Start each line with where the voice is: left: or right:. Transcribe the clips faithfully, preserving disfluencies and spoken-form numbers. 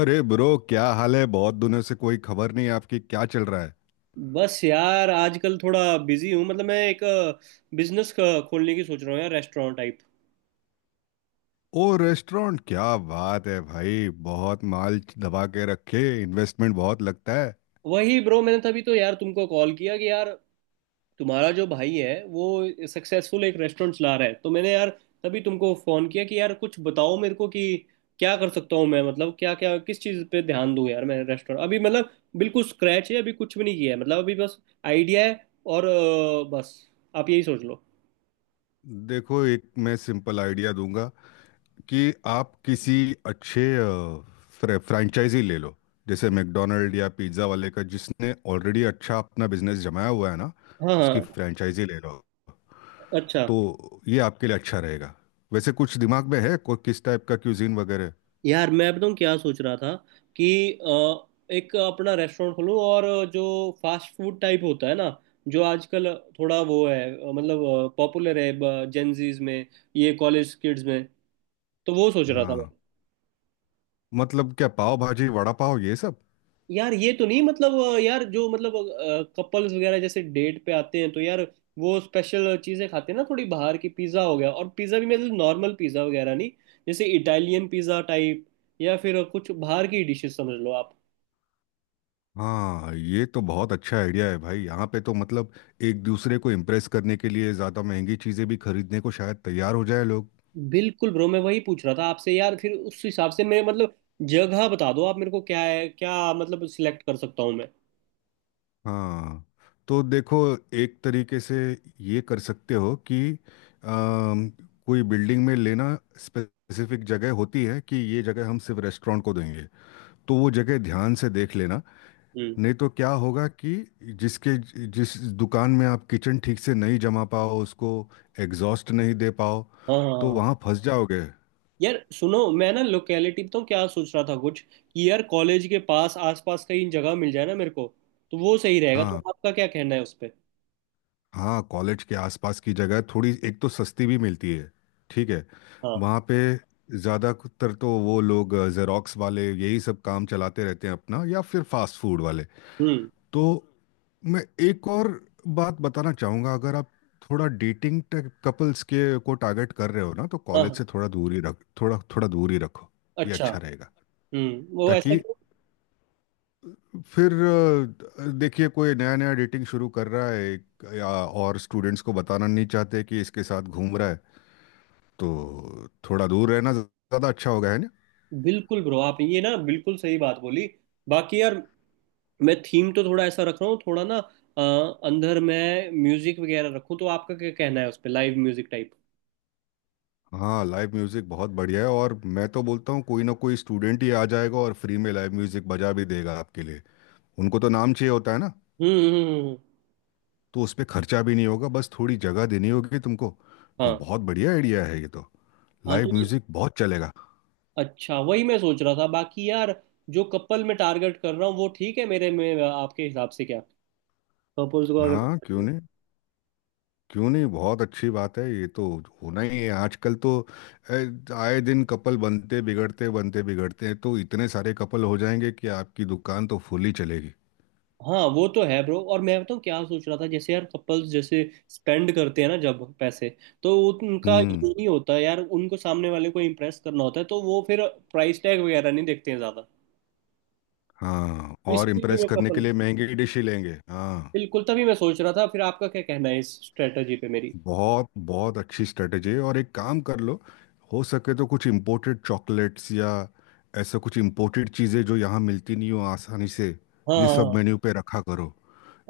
left: अरे ब्रो, क्या हाल है? बहुत दिनों से कोई खबर नहीं आपकी। क्या चल रहा है?
right: बस यार आजकल थोड़ा बिजी हूँ। मतलब मैं एक बिजनेस खोलने की सोच रहा हूँ यार, रेस्टोरेंट टाइप।
left: ओ, रेस्टोरेंट? क्या बात है भाई! बहुत माल दबा के रखे। इन्वेस्टमेंट बहुत लगता है।
right: वही ब्रो, मैंने तभी तो यार तुमको कॉल किया कि यार तुम्हारा जो भाई है वो सक्सेसफुल एक रेस्टोरेंट चला रहा है, तो मैंने यार तभी तुमको फोन किया कि यार कुछ बताओ मेरे को कि क्या कर सकता हूँ मैं। मतलब क्या क्या किस चीज़ पे ध्यान दूँ यार। मैं रेस्टोरेंट अभी मतलब बिल्कुल स्क्रैच है, अभी कुछ भी नहीं किया है, मतलब अभी बस आइडिया है और अ, बस आप यही सोच लो।
left: देखो, एक मैं सिंपल आइडिया दूंगा कि आप किसी अच्छे फ्रेंचाइजी ले लो। जैसे मैकडोनल्ड या पिज्ज़ा वाले का, जिसने ऑलरेडी अच्छा अपना बिजनेस जमाया हुआ है ना।
right: हाँ
left: उसकी
right: हाँ।
left: फ्रेंचाइजी ले लो,
right: अच्छा।
left: तो ये आपके लिए अच्छा रहेगा। वैसे कुछ दिमाग में है को- किस टाइप का क्यूजीन वगैरह?
right: यार मैं बताऊँ क्या सोच रहा था कि अ, एक अपना रेस्टोरेंट खोलूँ, और जो फास्ट फूड टाइप होता है ना, जो आजकल थोड़ा वो है अ, मतलब पॉपुलर है जेंजीज में, ये कॉलेज किड्स में, तो वो सोच रहा था मैं।
left: हाँ, मतलब क्या पाव भाजी वड़ा पाव ये सब?
right: यार ये तो नहीं, मतलब अ, यार जो मतलब कपल्स वगैरह जैसे डेट पे आते हैं तो यार वो स्पेशल चीज़ें खाते हैं ना थोड़ी बाहर की। पिज़्ज़ा हो गया, और पिज़्ज़ा भी मतलब नॉर्मल पिज़्ज़ा वगैरह नहीं, जैसे इटालियन पिज़्ज़ा टाइप, या फिर कुछ बाहर की डिशेस, समझ लो आप।
left: हाँ, ये तो बहुत अच्छा आइडिया है भाई। यहाँ पे तो मतलब एक दूसरे को इम्प्रेस करने के लिए ज़्यादा महंगी चीज़ें भी खरीदने को शायद तैयार हो जाए लोग।
right: बिल्कुल ब्रो, मैं वही पूछ रहा था आपसे यार। फिर उस हिसाब से मैं मतलब जगह बता दो आप मेरे को, क्या है क्या मतलब सिलेक्ट कर सकता हूँ मैं।
left: हाँ, तो देखो, एक तरीके से ये कर सकते हो कि अम, कोई बिल्डिंग में लेना। स्पेसिफिक जगह होती है कि ये जगह हम सिर्फ रेस्टोरेंट को देंगे, तो वो जगह ध्यान से देख लेना।
right: हम्म।
left: नहीं तो क्या होगा कि जिसके जिस दुकान में आप किचन ठीक से नहीं जमा पाओ, उसको एग्जॉस्ट नहीं दे पाओ,
right: हाँ हाँ हाँ
left: तो
right: हाँ।
left: वहाँ फंस जाओगे।
right: यार सुनो, मैं ना लोकेलिटी तो क्या सोच रहा था कुछ, कि यार कॉलेज के पास आसपास कहीं जगह मिल जाए ना मेरे को, तो वो सही रहेगा। तो
left: हाँ,
right: आपका क्या कहना है उस पे।
left: हाँ कॉलेज के आसपास की जगह थोड़ी एक तो सस्ती भी मिलती है। ठीक है।
right: हाँ।
left: वहाँ पे ज़्यादातर तो वो लोग जेरोक्स वाले यही सब काम चलाते रहते हैं अपना, या फिर फास्ट फूड वाले।
right: हम्म।
left: तो मैं एक और बात बताना चाहूँगा। अगर आप थोड़ा डेटिंग कपल्स के को टारगेट कर रहे हो ना, तो
right: हाँ
left: कॉलेज से
right: हाँ।
left: थोड़ा दूर ही रख थोड़ा थोड़ा दूर ही रखो। ये
right: अच्छा।
left: अच्छा रहेगा,
right: हम्म, वो ऐसा।
left: ताकि फिर अ, देखिए, कोई नया नया डेटिंग शुरू कर रहा है एक- या और स्टूडेंट्स को बताना नहीं चाहते कि इसके साथ घूम रहा है। तो थोड़ा दूर रहना ज़्यादा अच्छा होगा, है ना।
right: बिल्कुल ब्रो, आप ये ना बिल्कुल सही बात बोली। बाकी यार मैं थीम तो थोड़ा ऐसा रख रहा हूँ थोड़ा ना, अ, अंदर मैं म्यूजिक वगैरह रखूँ तो आपका क्या कहना है उस पे, लाइव म्यूजिक टाइप।
left: हाँ, लाइव म्यूज़िक बहुत बढ़िया है। और मैं तो बोलता हूँ कोई ना कोई स्टूडेंट ही आ जाएगा और फ्री में लाइव म्यूज़िक बजा भी देगा आपके लिए। उनको तो नाम चाहिए होता है ना।
right: हम्म हम्म, हम्म।
left: तो उस पे खर्चा भी नहीं होगा, बस थोड़ी जगह देनी होगी तुमको। तो
right: हाँ।
left: बहुत बढ़िया आइडिया है ये तो।
right: हाँ तो
left: लाइव
right: ये।
left: म्यूजिक बहुत चलेगा।
right: अच्छा, वही मैं सोच रहा था। बाकी यार जो कपल मैं टारगेट कर रहा हूँ वो ठीक है मेरे में, आपके हिसाब से क्या कपल्स को अगर।
left: हाँ, क्यों नहीं, क्यों नहीं, बहुत अच्छी बात है ये तो। होना ही है आजकल तो। ए, आए दिन कपल बनते बिगड़ते बनते बिगड़ते हैं, तो इतने सारे कपल हो जाएंगे कि आपकी दुकान तो फुल ही चलेगी।
right: हाँ वो तो है ब्रो। और मैं बताऊँ क्या सोच रहा था, जैसे यार कपल्स जैसे स्पेंड करते हैं ना जब पैसे, तो उनका
left: हम्म।
right: ये नहीं होता यार, उनको सामने वाले को इम्प्रेस करना होता है, तो वो फिर प्राइस टैग वगैरह नहीं देखते हैं ज़्यादा।
left: हाँ,
right: तो
left: और
right: इसीलिए भी
left: इम्प्रेस
right: मैं
left: करने के
right: कपल
left: लिए महंगी डिश ही लेंगे, हाँ।
right: बिल्कुल, तभी मैं सोच रहा था। फिर आपका क्या कहना है इस स्ट्रेटजी पे मेरी।
left: बहुत बहुत अच्छी स्ट्रेटेजी है। और एक काम कर लो, हो सके तो कुछ इम्पोर्टेड चॉकलेट्स या ऐसा कुछ इम्पोर्टेड चीज़ें जो यहाँ मिलती नहीं हो आसानी से,
right: हाँ
left: ये सब
right: हाँ।
left: मेन्यू पे रखा करो।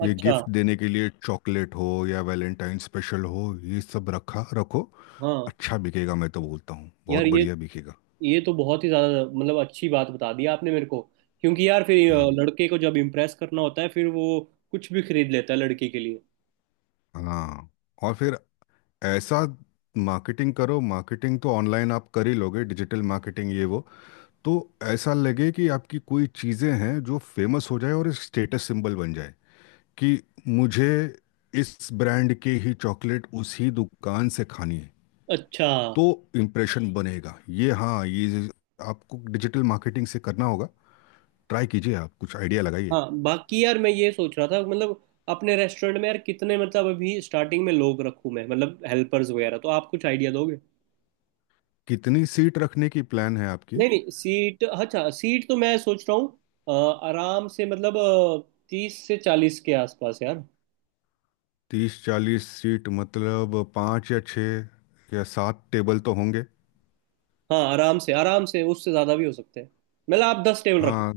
left: ये
right: अच्छा।
left: गिफ्ट देने के लिए चॉकलेट हो या वैलेंटाइन स्पेशल हो, ये सब रखा रखो।
right: हाँ,
left: अच्छा बिकेगा, मैं तो बोलता हूँ बहुत
right: यार ये
left: बढ़िया बिकेगा।
right: ये तो बहुत ही ज़्यादा मतलब अच्छी बात बता दी आपने मेरे को, क्योंकि यार फिर अ,
left: हाँ,
right: लड़के को जब इम्प्रेस करना होता है फिर वो कुछ भी खरीद लेता है लड़की के लिए।
left: हाँ, और फिर ऐसा मार्केटिंग करो। मार्केटिंग तो ऑनलाइन आप कर ही लोगे, डिजिटल मार्केटिंग, ये वो। तो ऐसा लगे कि आपकी कोई चीज़ें हैं जो फेमस हो जाए और एक स्टेटस सिंबल बन जाए, कि मुझे इस ब्रांड के ही चॉकलेट उसी दुकान से खानी है।
right: अच्छा।
left: तो इम्प्रेशन बनेगा ये। हाँ, ये आपको डिजिटल मार्केटिंग से करना होगा। ट्राई कीजिए, आप कुछ आइडिया लगाइए।
right: हाँ। बाकी यार मैं ये सोच रहा था, मतलब अपने रेस्टोरेंट में यार कितने मतलब अभी स्टार्टिंग में लोग रखूं मैं, मतलब हेल्पर्स वगैरह, तो आप कुछ आइडिया दोगे।
left: कितनी सीट रखने की प्लान है आपकी?
right: नहीं नहीं, सीट अच्छा, सीट तो मैं सोच रहा हूँ अ, आराम से मतलब तीस से चालीस के आसपास यार।
left: तीस चालीस सीट मतलब पाँच या छः या सात टेबल तो होंगे।
right: हाँ, आराम से आराम से, उससे ज़्यादा भी हो सकते हैं। मतलब आप दस टेबल रखो।
left: हाँ,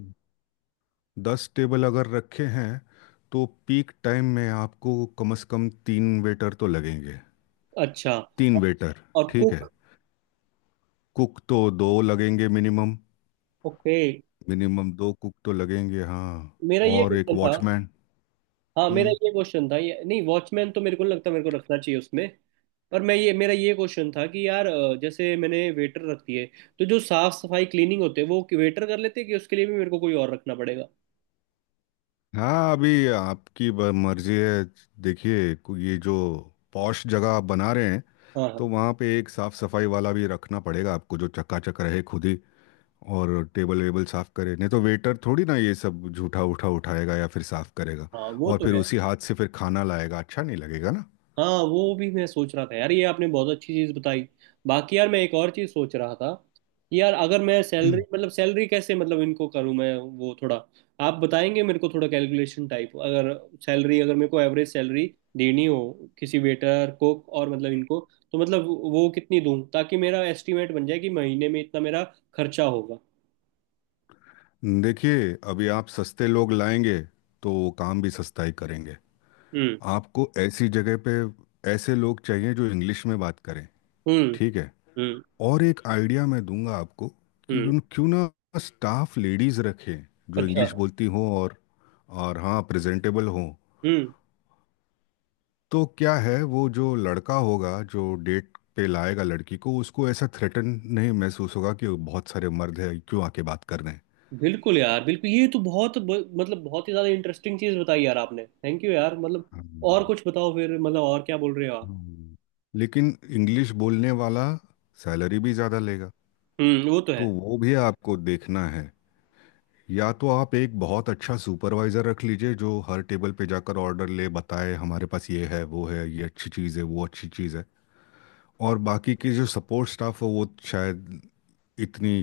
left: दस टेबल अगर रखे हैं, तो पीक टाइम में आपको कम से कम तीन वेटर तो लगेंगे।
right: अच्छा।
left: तीन वेटर।
right: और
left: ठीक है,
right: कुक?
left: कुक तो दो लगेंगे मिनिमम।
right: ओके।
left: मिनिमम दो कुक तो लगेंगे, हाँ।
right: मेरा ये
left: और एक
right: क्वेश्चन था।
left: वॉचमैन।
right: हाँ, मेरा
left: हम्म।
right: ये क्वेश्चन था, ये नहीं, वॉचमैन तो मेरे को नहीं लगता मेरे को रखना चाहिए उसमें। पर मैं ये मेरा ये क्वेश्चन था कि यार अ, जैसे मैंने वेटर रख दिए, तो जो साफ सफाई क्लीनिंग होते हैं वो वेटर कर लेते हैं, कि उसके लिए भी मेरे को कोई और रखना पड़ेगा।
left: हाँ, अभी आपकी ब- मर्जी है। देखिए, को- ये जो पॉश जगह आप बना रहे हैं,
right: हाँ
left: तो
right: हाँ
left: वहाँ पे एक साफ सफाई वाला भी रखना पड़ेगा आपको, जो चकाचक रहे खुद ही और टेबल वेबल साफ करे। नहीं तो वेटर थोड़ी ना ये सब झूठा उठा उठाएगा या फिर साफ करेगा।
right: हाँ। वो
left: और
right: तो
left: फिर
right: है।
left: उसी हाथ से फिर खाना लाएगा, अच्छा नहीं लगेगा ना।
right: हाँ, वो भी मैं सोच रहा था यार, ये आपने बहुत अच्छी चीज़ बताई। बाकी यार मैं एक और चीज़ सोच रहा था कि यार अगर मैं सैलरी
left: हम्म।
right: मतलब सैलरी कैसे मतलब इनको करूँ मैं, वो थोड़ा आप बताएंगे मेरे को थोड़ा कैलकुलेशन टाइप। अगर सैलरी अगर मेरे को एवरेज सैलरी देनी हो किसी वेटर कुक और मतलब इनको, तो मतलब वो कितनी दूँ ताकि मेरा एस्टिमेट बन जाए कि महीने में इतना मेरा खर्चा होगा।
left: देखिए, अभी आप सस्ते लोग लाएंगे तो वो काम भी सस्ता ही करेंगे।
right: हम्म।
left: आपको ऐसी जगह पे ऐसे लोग चाहिए जो इंग्लिश में बात करें।
right: हम्म।
left: ठीक है।
right: हम्म।
left: और एक आइडिया मैं दूंगा आपको, कि
right: हम्म।
left: क्यों क्यों ना स्टाफ लेडीज़ रखें, जो
right: अच्छा।
left: इंग्लिश बोलती हों और और हाँ प्रेजेंटेबल हों।
right: हम्म।
left: तो क्या है, वो जो लड़का होगा जो डेट पे लाएगा लड़की को, उसको ऐसा थ्रेटन नहीं महसूस होगा कि बहुत सारे मर्द हैं क्यों आके बात कर रहे हैं।
right: बिल्कुल यार, बिल्कुल ये तो बहुत ब- मतलब बहुत ही ज्यादा इंटरेस्टिंग चीज बताई यार आपने, थैंक यू यार मतलब। और
left: हम्म,
right: कुछ बताओ फिर, मतलब और क्या बोल रहे हो आप।
left: हम्म। लेकिन इंग्लिश बोलने वाला सैलरी भी ज़्यादा लेगा,
right: हम्म, वो तो है।
left: तो वो भी आपको देखना है। या तो आप एक बहुत अच्छा सुपरवाइज़र रख लीजिए जो हर टेबल पे जाकर ऑर्डर ले, बताए हमारे पास ये है वो है, ये अच्छी चीज़ है वो अच्छी चीज़ है। और बाकी के जो सपोर्ट स्टाफ हो वो शायद इतनी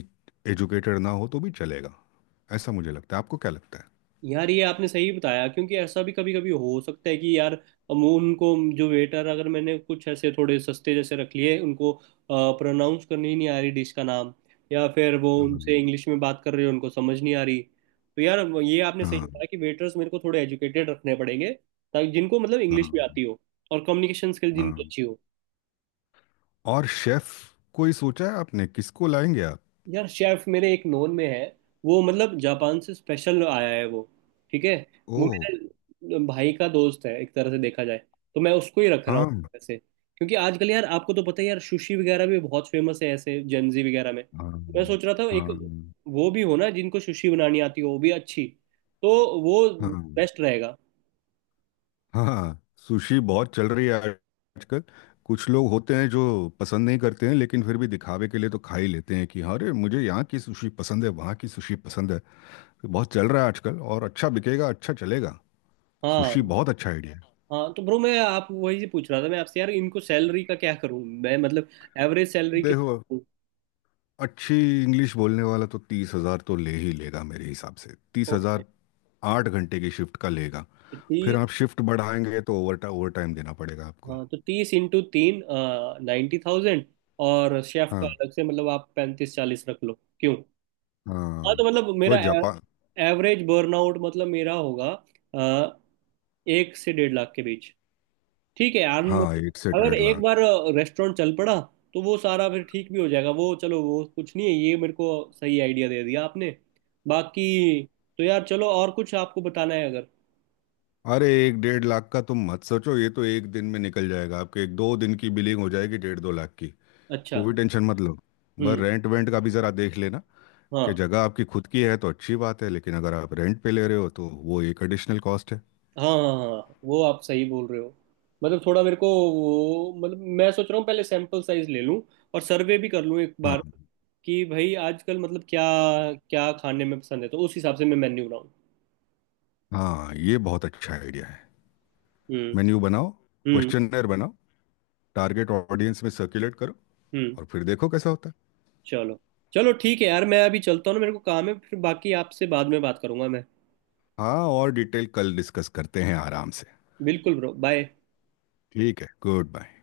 left: एजुकेटेड ना हो तो भी चलेगा। ऐसा मुझे लगता है, आपको क्या लगता है?
right: यार ये आपने सही बताया, क्योंकि ऐसा भी कभी कभी हो सकता है कि यार हम उनको जो वेटर अगर मैंने कुछ ऐसे थोड़े सस्ते जैसे रख लिए, उनको प्रोनाउंस करनी ही नहीं आ रही डिश का नाम, या फिर वो उनसे
left: हाँ
right: इंग्लिश में बात कर रहे हो उनको समझ नहीं आ रही। तो यार ये आपने सही
left: हाँ
right: बताया कि वेटर्स मेरे को थोड़े एजुकेटेड रखने पड़ेंगे, ताकि जिनको मतलब इंग्लिश भी
left: हाँ
right: आती हो, और कम्युनिकेशन स्किल जिनकी
left: हाँ।
right: अच्छी हो।
left: और शेफ कोई सोचा है आपने, किसको लाएंगे आप?
right: यार शेफ मेरे एक नोन में है, वो मतलब जापान से स्पेशल आया है वो, ठीक है।
left: ओ।
right: वो मेरे भाई का दोस्त है एक तरह से देखा जाए, तो मैं उसको ही रख रहा हूँ
left: हाँ।
right: वैसे, क्योंकि आजकल यार आपको तो पता है यार, सुशी वगैरह भी बहुत फेमस है ऐसे जेंजी वगैरह में।
left: हाँ
right: मैं सोच रहा था एक
left: हाँ
right: वो भी हो ना जिनको सुशी बनानी आती हो वो भी अच्छी, तो वो
left: हाँ
right: बेस्ट रहेगा।
left: हाँ हाँ। सुशी बहुत चल रही है आजकल। कुछ लोग होते हैं जो पसंद नहीं करते हैं, लेकिन फिर भी दिखावे के लिए तो खा ही लेते हैं, कि अरे, मुझे यहाँ की सुशी पसंद है, वहाँ की सुशी पसंद है। बहुत चल रहा है आजकल, और अच्छा बिकेगा, अच्छा चलेगा।
right: हाँ।
left: सुशी बहुत अच्छा आइडिया
right: हाँ तो ब्रो मैं आप वही से पूछ रहा था मैं आपसे यार, इनको सैलरी का क्या करूँ मैं, मतलब एवरेज
left: है।
right: सैलरी
left: देखो, अच्छी इंग्लिश बोलने वाला तो तीस हजार तो ले ही लेगा मेरे हिसाब से, तीस
right: कितनी।
left: हजार आठ घंटे की शिफ्ट का लेगा। फिर आप शिफ्ट बढ़ाएंगे तो ओवर ओवर टाइम देना पड़ेगा आपको।
right: हाँ तो तीस इंटू तीन, नाइन्टी थाउजेंड। और शेफ का
left: हाँ।
right: अलग से, मतलब आप पैंतीस चालीस रख लो क्यों। हाँ, तो
left: हाँ,
right: मतलब
left: वह
right: मेरा
left: जापान।
right: एवरेज बर्नआउट मतलब मेरा होगा अ, एक से डेढ़ लाख के बीच। ठीक है यार,
left: हाँ,
right: मतलब
left: एक से
right: अगर
left: डेढ़
right: एक बार
left: लाख।
right: रेस्टोरेंट चल पड़ा तो वो सारा फिर ठीक भी हो जाएगा, वो चलो वो कुछ नहीं है। ये मेरे को सही आइडिया दे दिया आपने बाकी। तो यार चलो, और कुछ आपको बताना है अगर।
left: अरे एक डेढ़ लाख का तुम मत सोचो, ये तो एक दिन में निकल जाएगा। आपके एक दो दिन की बिलिंग हो जाएगी डेढ़ दो लाख की।
right: अच्छा।
left: कोई टेंशन मत लो। बस
right: हम्म।
left: रेंट वेंट का भी ज़रा देख लेना, कि
right: हाँ
left: जगह आपकी खुद की है तो अच्छी बात है, लेकिन अगर आप रेंट पे ले रहे हो तो वो एक एडिशनल कॉस्ट है।
right: हाँ हाँ हाँ, हाँ, वो आप सही बोल रहे हो, मतलब थोड़ा मेरे को वो मतलब मैं सोच रहा हूँ पहले सैंपल साइज ले लूँ, और सर्वे भी कर लूँ एक बार
left: हाँ।
right: कि भाई आजकल मतलब क्या क्या खाने में पसंद है, तो उस हिसाब से मैं मेन्यू बनाऊँ।
left: हाँ, ये बहुत अच्छा आइडिया है।
right: हम्म।
left: मेन्यू बनाओ,
right: हम्म।
left: क्वेश्चनर बनाओ, टारगेट ऑडियंस में सर्कुलेट करो,
right: हम्म।
left: और फिर देखो कैसा होता है।
right: चलो, चलो ठीक है यार, मैं अभी चलता हूँ ना, मेरे को काम है, फिर बाकी आपसे बाद में बात करूंगा मैं।
left: हाँ, और डिटेल कल डिस्कस करते हैं आराम से।
right: बिल्कुल ब्रो, बाय।
left: ठीक है, गुड बाय।